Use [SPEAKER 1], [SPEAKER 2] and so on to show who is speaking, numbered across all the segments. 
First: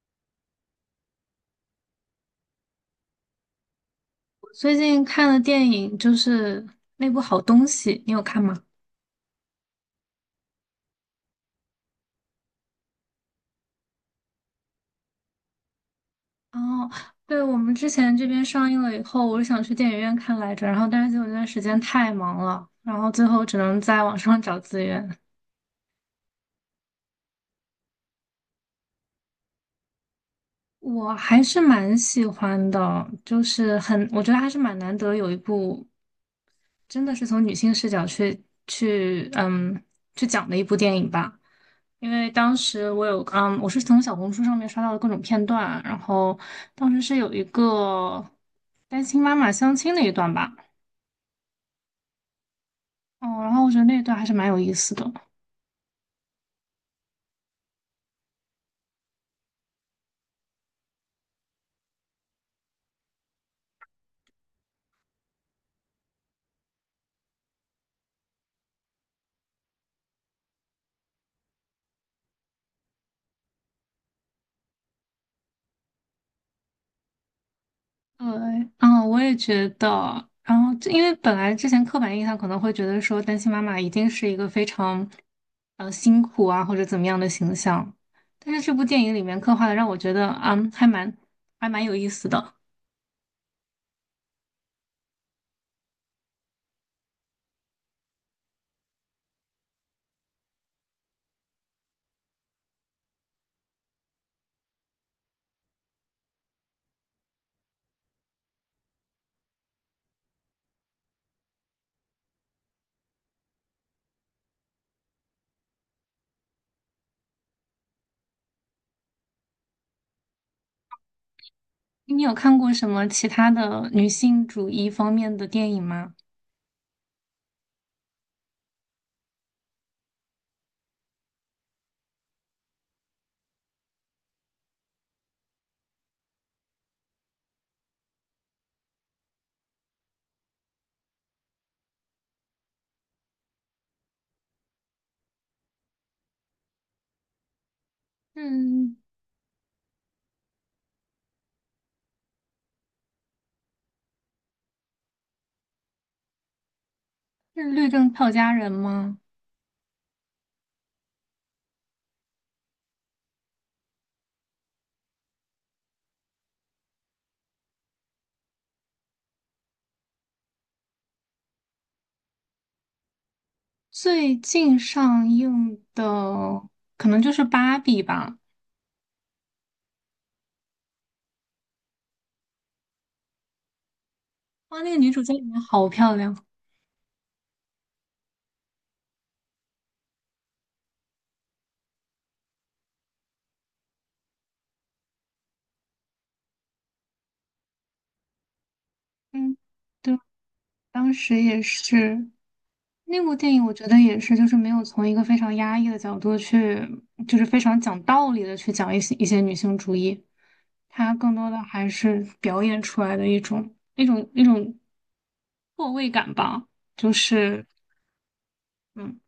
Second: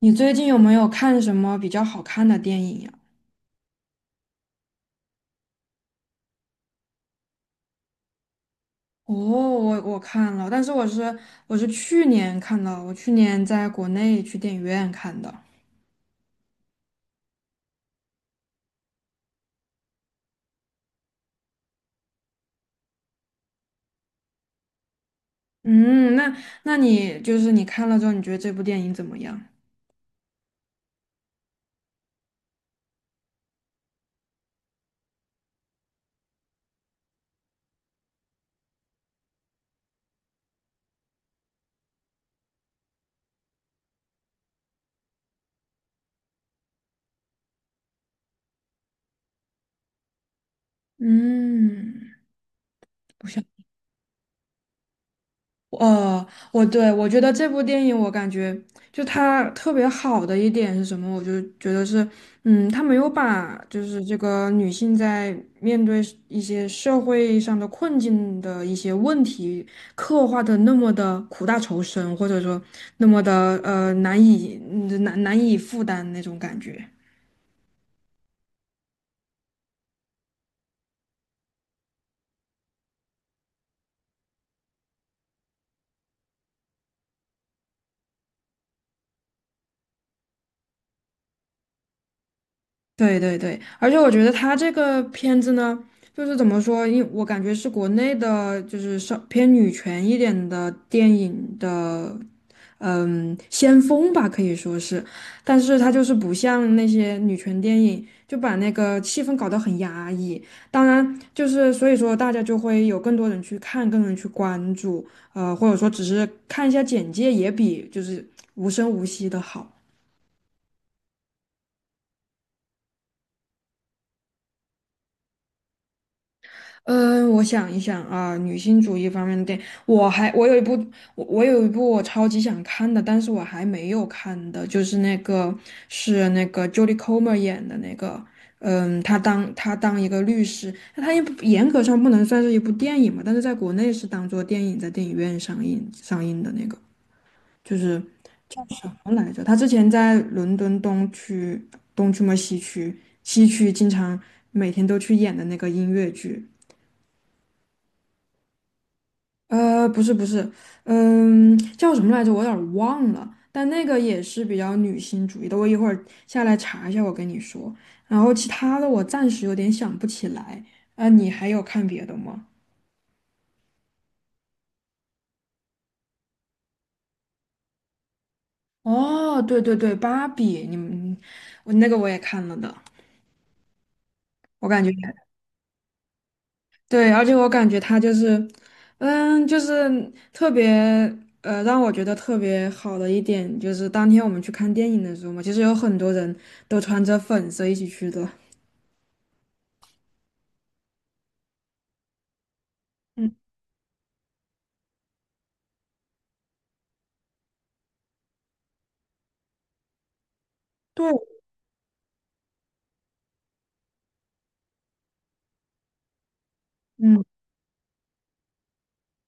[SPEAKER 1] 你最近有没有看什么比较好看的电影呀？
[SPEAKER 2] 最近看的电影就是那部《好东西》，你有看吗？
[SPEAKER 1] 哦，我看了，但是我是去年看的，我去年在国内去电影院看的。
[SPEAKER 2] 哦，对，我们之前这边上映了以后，我是想去电影院看来着，然后但是结果那段时间太忙了，然后最后只能在网上找资源。
[SPEAKER 1] 嗯，那那你就是你看了之后，你觉得这部电影怎么样？
[SPEAKER 2] 我还是蛮喜欢的，就是很，我觉得还是蛮难得有一部真的是从女性视角去去讲的一部电影吧。因为当时我有，嗯，我是从小红书上面刷到的各种片段，然后当时是有一个单亲妈妈相亲那一段吧，
[SPEAKER 1] 嗯，不
[SPEAKER 2] 哦，
[SPEAKER 1] 像。
[SPEAKER 2] 然后我觉得那一段还是蛮有意思的。
[SPEAKER 1] 呃，我觉得这部电影，我感觉就它特别好的一点是什么？我就觉得是，它没有把就是这个女性在面对是一些社会上的困境的一些问题刻画的那么的苦大仇深，或者说那么的难以难以负担那种感觉。
[SPEAKER 2] 对，嗯，我也觉得。然后这，因为本来之前刻板印象可能会觉得说单亲妈妈一定是一个非常，辛苦啊或者怎么样的形象，但是这部电影里面刻画的让我觉得，嗯，还蛮有意思的。
[SPEAKER 1] 对对对，而且我觉得他这个片子呢，就是怎么说，因我感觉是国内的，就是稍偏女权一点的电影的先锋吧，可以说是。但是他就是不像那些女权电影，就把那个气氛搞得很压抑。当然，就是所以说大家就会有更多人去看，更多人去关注，或者说只是看一下简介，也比就是无声无息的好。
[SPEAKER 2] 你有看过什么其他的女性主义方面的电影吗？
[SPEAKER 1] 嗯，我想一想啊，女性主义方面的电影，我有一部我有一部我超级想看的，但是我还没有看的，就是那个是那个 Jodie Comer 演的那个，嗯，她当一个律师，那她也不严格上不能算是一部电影嘛，但是在国内是当做电影在电影院上映的那个，就是什
[SPEAKER 2] 嗯，
[SPEAKER 1] 么来着？她之前在伦敦东区西区经常每天都去演的那个音乐剧。
[SPEAKER 2] 是律政俏佳人吗？
[SPEAKER 1] 呃，不是，嗯，叫什么来着？我有点儿忘了。但那个也是比较女性主义的，我一会儿下来查一下，我跟你说。然后其他的我暂时有点想不起来。啊，你还有看别的吗？
[SPEAKER 2] 最近上映的可能就是《芭比》吧。
[SPEAKER 1] 哦，对对对，芭比，你们我那个我也看了的，我
[SPEAKER 2] 哇，
[SPEAKER 1] 感觉
[SPEAKER 2] 那个 女主在里面好漂亮。
[SPEAKER 1] 对，而且我感觉它就是，嗯，就是特别让我觉得特别好的一点就是当天我们去看电影的时候嘛，其实有很多人都穿着粉色一起去的。
[SPEAKER 2] 嗯，对，当时也是那部
[SPEAKER 1] 嗯，
[SPEAKER 2] 电影，我觉得也是，就是没有从一个非常压抑的角度去，就是非常讲道理的去讲一些女性主义，
[SPEAKER 1] 对，
[SPEAKER 2] 它更多的还是表演出来的一种错位感吧，就
[SPEAKER 1] 嗯，
[SPEAKER 2] 是。嗯。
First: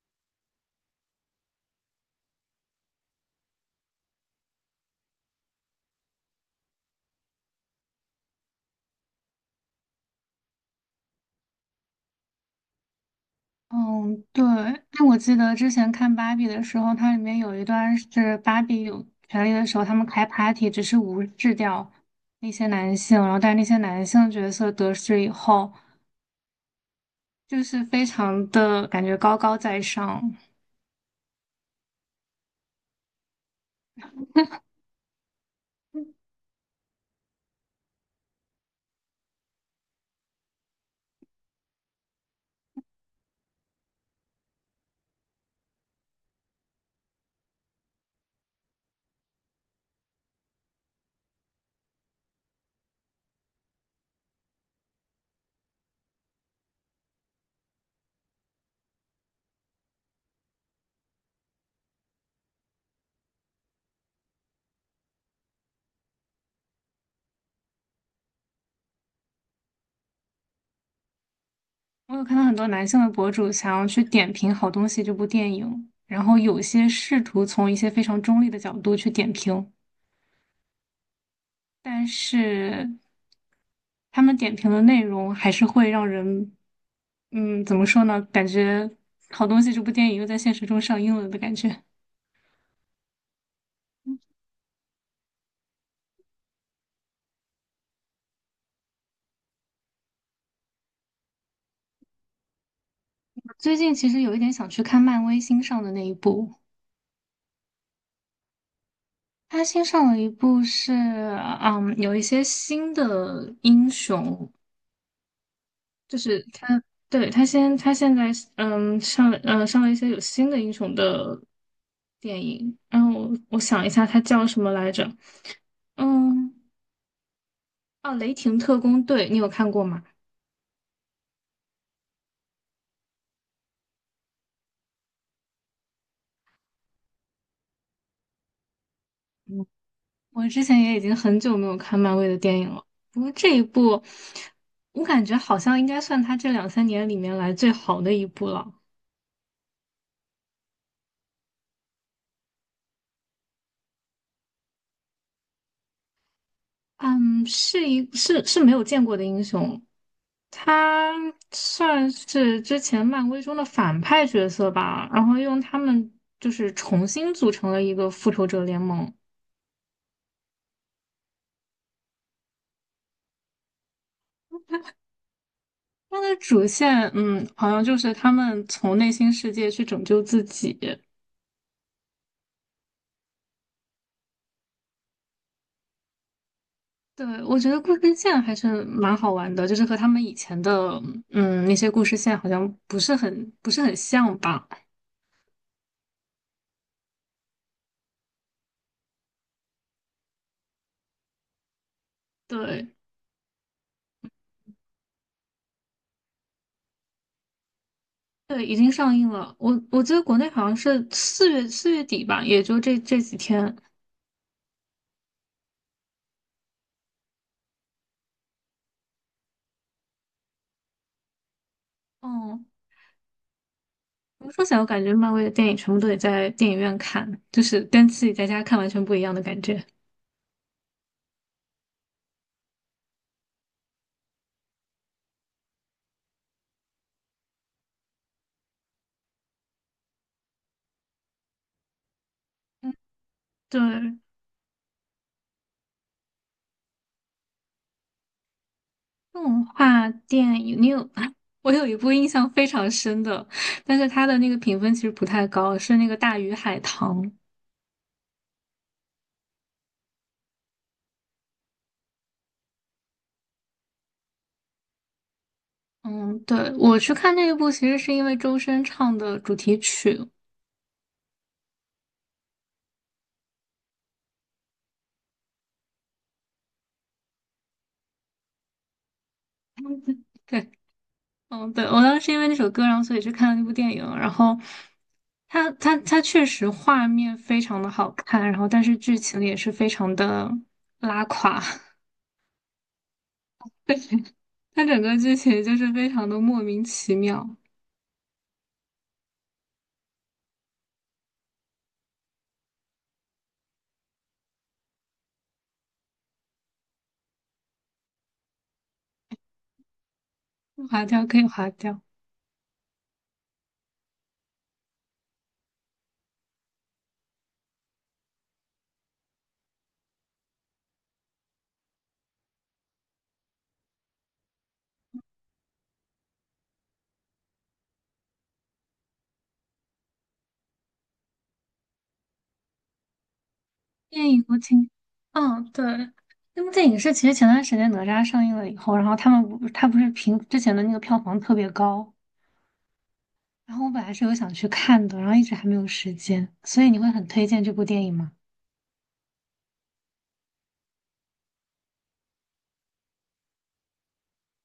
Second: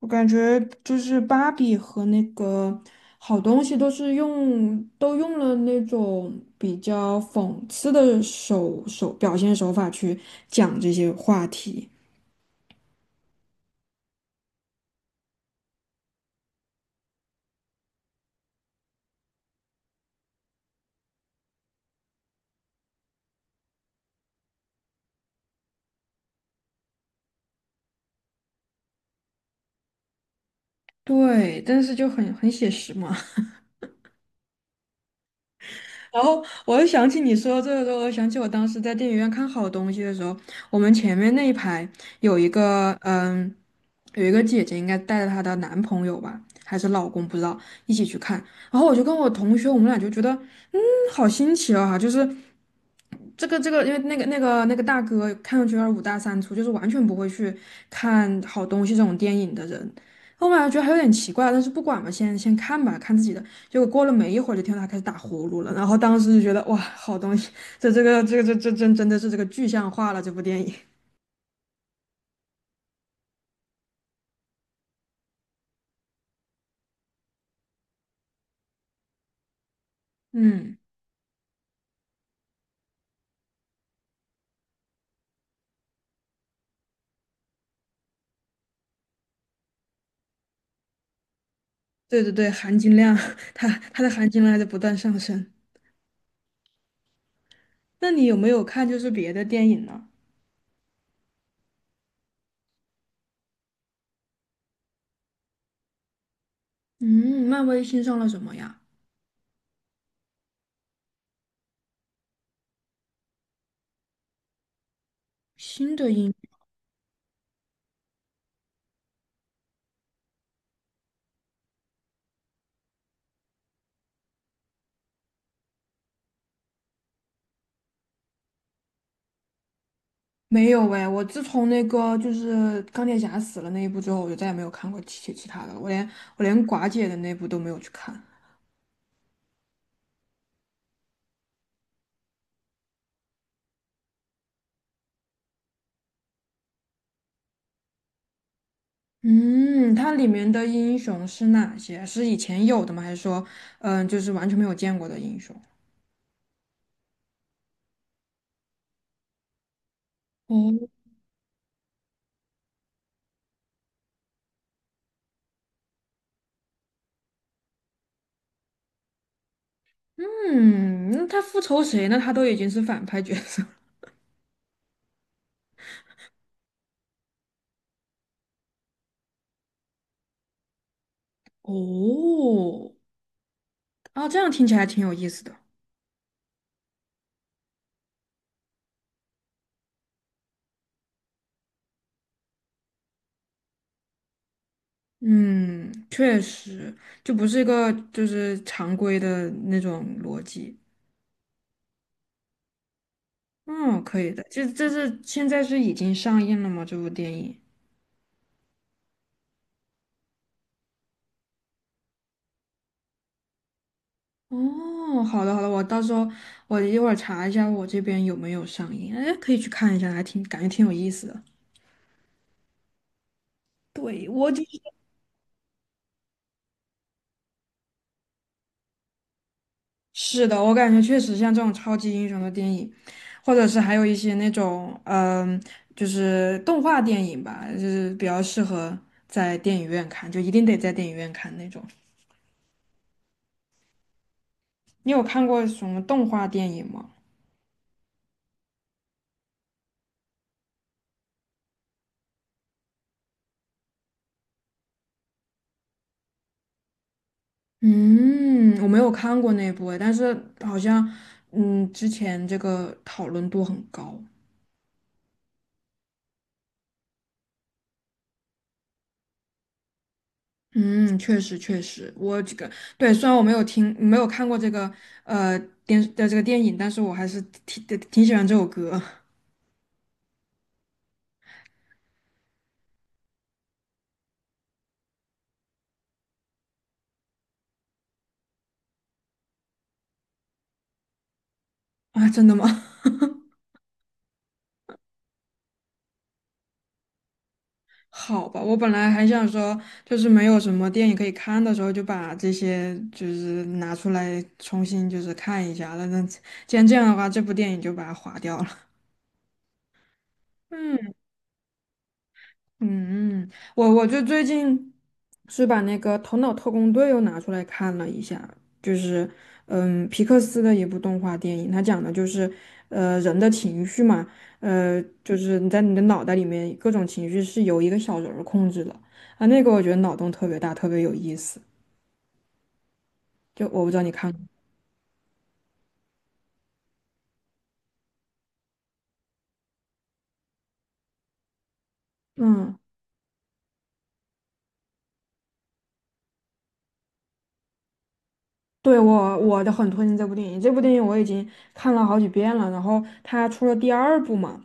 [SPEAKER 1] 我感觉就是芭比和那个好东西都是用了那种比较讽刺的表现手法去讲这些话题。
[SPEAKER 2] 嗯，对，哎，我记得之前看芭比的时候，它里面有一段是芭比有权利的时候，他们开 party 只是无视掉那些男性，然后但是那些男性角色得势以后，就是非常的感觉高高在上。
[SPEAKER 1] 对，但是就很写实嘛。然后我又想起你说这个时候，我想起我当时在电影院看好东西的时候，我们前面那一排有一个有一个姐姐应该带着她的男朋友吧，还是老公不知道，一起去看。然后我就跟我同学，我们俩就觉得嗯，好新奇啊，就是这个，因为那个大哥看上去有点五大三粗，就是完全不会去看好东西这种电影的人。后面还觉得还有点奇怪，但是不管嘛，先看吧，看自己的。结果过了没一会儿，就听到他开始打呼噜了，然后当时就觉得哇，好东西，这真的是这个具象化了这部电影。
[SPEAKER 2] 我有看到很多男性的博主想要去点评好东西这部电影，然后有些试图从一些非常中立的角度去点评。
[SPEAKER 1] 嗯，
[SPEAKER 2] 但是他们点评的内容还是会让人，嗯，怎么说呢？感觉好东西，这部电影又在现实中上映了的感觉。
[SPEAKER 1] 对对对，含金量，它它的含金量还在不断上升。那你有没有看就是别的电影呢？
[SPEAKER 2] 我最近其实有一点想去看漫威新上的那一部，
[SPEAKER 1] 嗯，漫威新上了什么呀？
[SPEAKER 2] 他新上了一部是，嗯，有一些新的英雄，
[SPEAKER 1] 新的
[SPEAKER 2] 就
[SPEAKER 1] 影
[SPEAKER 2] 是他对，他现在，嗯，上，嗯上了一些有新的英雄的电影，然后我想一下，它叫什么来着？嗯，哦，雷霆特工队，你有看过吗？
[SPEAKER 1] 没有哎，我自从那个就是钢铁侠死了那一部之后，我就再也没有看过其他的了。我连我连寡姐的那部都没有去看。
[SPEAKER 2] 我之前也已经很久没有看漫威的电影了，不过这一部，我感觉好像应该算他这两三年里面来最好的一部了。
[SPEAKER 1] 嗯，它里面的英雄是哪些？是以前有的吗？还是说，嗯，就是完全没有见过的英雄？
[SPEAKER 2] 嗯，是一是是没有见过的英雄，
[SPEAKER 1] 哦，
[SPEAKER 2] 他算是之前漫威中的反派角色吧，然后用他们就是重新组成了一个复仇者联盟。
[SPEAKER 1] 嗯，那他复仇谁呢？他都已经是反派角色了
[SPEAKER 2] 它的主线，嗯，好像就是他们从内心世界去拯救自己，
[SPEAKER 1] 哦，啊，这样听起来挺有意思的。
[SPEAKER 2] 对，我觉得故事线还是蛮好玩的，就是和他们以前的嗯那些故事线好像不是很像吧？
[SPEAKER 1] 嗯，确实，就不是一个就是常规的那种逻辑。
[SPEAKER 2] 对
[SPEAKER 1] 嗯，可以的。就这是现在是已经上映了吗？这部电影？
[SPEAKER 2] 对，已经上映了，我记得国内好像是四月底吧，也就这几天。
[SPEAKER 1] 哦，好的好的，我到时候我一会儿查一下我这边有没有上映，哎，可以去看一下，还挺感觉挺有意思的。
[SPEAKER 2] 嗯，
[SPEAKER 1] 对，
[SPEAKER 2] 怎
[SPEAKER 1] 我
[SPEAKER 2] 么
[SPEAKER 1] 就
[SPEAKER 2] 说
[SPEAKER 1] 是
[SPEAKER 2] 起来，我感觉漫威的电影全部都得在电影院看，就是跟自己在家看完全不一样的感觉。
[SPEAKER 1] 是的，我感觉确实像这种超级英雄的电影，或者是还有一些那种嗯，就是动画电影吧，就是比较适合在电影院看，就一定得在电影院看那种。
[SPEAKER 2] 嗯，对，
[SPEAKER 1] 你有看过什么动画电影吗？
[SPEAKER 2] 动画电影，你有 我有一部印象非常深的，但是它的那个评分其实不太高，是那个《大鱼海棠》。
[SPEAKER 1] 嗯，我没有看过那部诶，但是好像，嗯，之前这个讨论度很高。
[SPEAKER 2] 嗯，对，我去看那一部，其实是因为周深唱的主题曲。
[SPEAKER 1] 嗯，确实确实，我这个对，虽然我没有听没有看过这个呃电的这个电影，但是我还是挺喜欢这首歌
[SPEAKER 2] 对，嗯，对，我当时因为那首歌，然后所以去看了那部电影。然后它确实画面非常的好看，然后但是剧情也是非常的拉垮。
[SPEAKER 1] 啊，真的吗？
[SPEAKER 2] 它整个剧情就是非常的莫名其妙，
[SPEAKER 1] 好吧，我本来还想说，就是没有什么电影可以看的时候，就把这些就是拿出来重新就是看一下了。那既然这样的话，这部电影就把它划掉了。
[SPEAKER 2] 划
[SPEAKER 1] 嗯。
[SPEAKER 2] 掉可以划掉。
[SPEAKER 1] 嗯，我就最近是把那个《头脑特工队》又拿出来看了一下，就是嗯，皮克斯的一部动画电影，它讲的就是人的情绪嘛，呃，就是你在你的脑袋里面各种情绪是由一个小人儿控制的啊，那个我觉得脑洞特别大，特别有意思，就我不知道你
[SPEAKER 2] 电
[SPEAKER 1] 看过，
[SPEAKER 2] 影我挺，嗯，对，那部电影是其实前段时间哪吒上映了以后，然后他们不，它不是评之前的那个票房特别高。
[SPEAKER 1] 嗯。
[SPEAKER 2] 然后我本来是有想去看的，然后一直还没有时间，所以你会很推荐这部电影吗？
[SPEAKER 1] 对，我我的很推荐这部电影，这部电影我已经看了好几遍了。然后它出了第二部嘛，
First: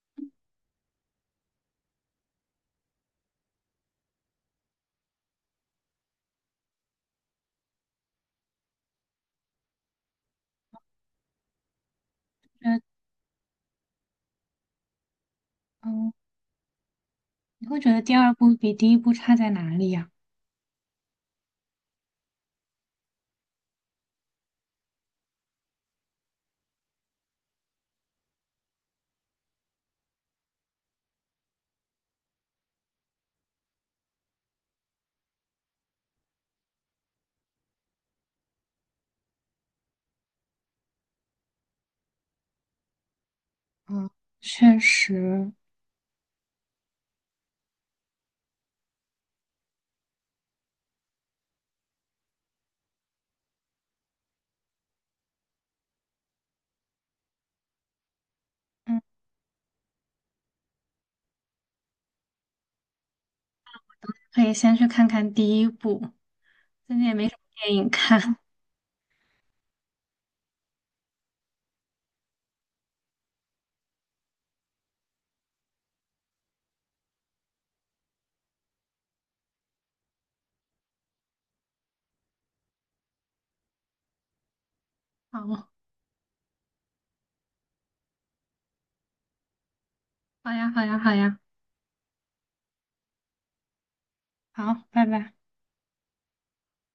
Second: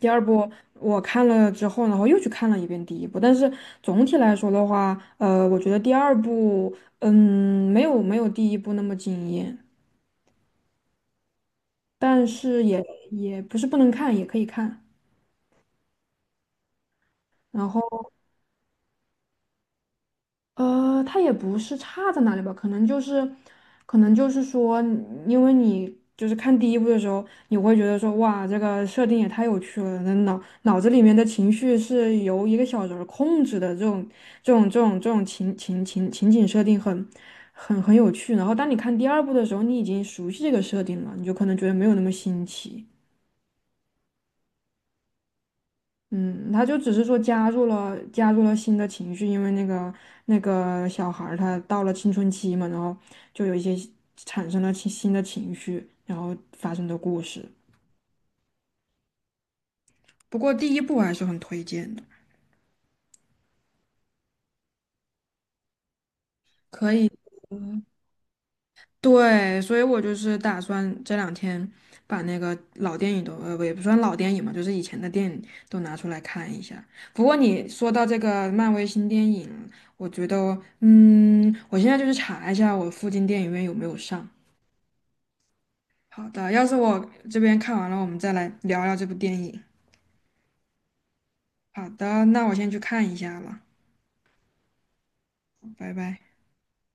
[SPEAKER 1] 第二部我看了之后，然后又去看了一遍第一部。但是总体来说的话，呃，我觉得第二部，嗯，没有第一部那么惊艳，但是
[SPEAKER 2] 觉
[SPEAKER 1] 也也不是不能看，也可以看。
[SPEAKER 2] 嗯，你
[SPEAKER 1] 然
[SPEAKER 2] 会觉得
[SPEAKER 1] 后。
[SPEAKER 2] 第二部比第一部差在哪里呀？
[SPEAKER 1] 呃，它也不是差在哪里吧，可能就是，可能就是说，因为你就是看第一部的时候，你会觉得说，哇，这个设定也太有趣了，那脑子里面的情绪是由一个小人儿控制的，这种情景设定很有趣。然后当你看第二部的时候，你已经熟悉这个设定了，你就可能觉得没有那么新奇。
[SPEAKER 2] 嗯，确实，
[SPEAKER 1] 嗯，他就只是说加入了新的情绪，因为那个小孩儿他到了青春期嘛，然后就有一些产生了新的情绪，然后发生的故事。
[SPEAKER 2] 嗯，
[SPEAKER 1] 不过第一部还是很推荐的，
[SPEAKER 2] 可以先去看看第一部，
[SPEAKER 1] 可
[SPEAKER 2] 最近
[SPEAKER 1] 以。
[SPEAKER 2] 也没什么电影看。
[SPEAKER 1] 对，所以我就是打算这两天把那个老电影都，呃，也不算老电影嘛，就是以前的电影都拿出来看一下。不过你说到这个漫威新电影，我觉得，嗯，我现在就是查一下我附近电影院有没有上。
[SPEAKER 2] 好，
[SPEAKER 1] 好的，要是我这边看完了，我们再来聊聊这部电影。
[SPEAKER 2] 好呀，好呀，好呀，
[SPEAKER 1] 好的，那我先去看一下了，
[SPEAKER 2] 好，拜拜。
[SPEAKER 1] 拜拜。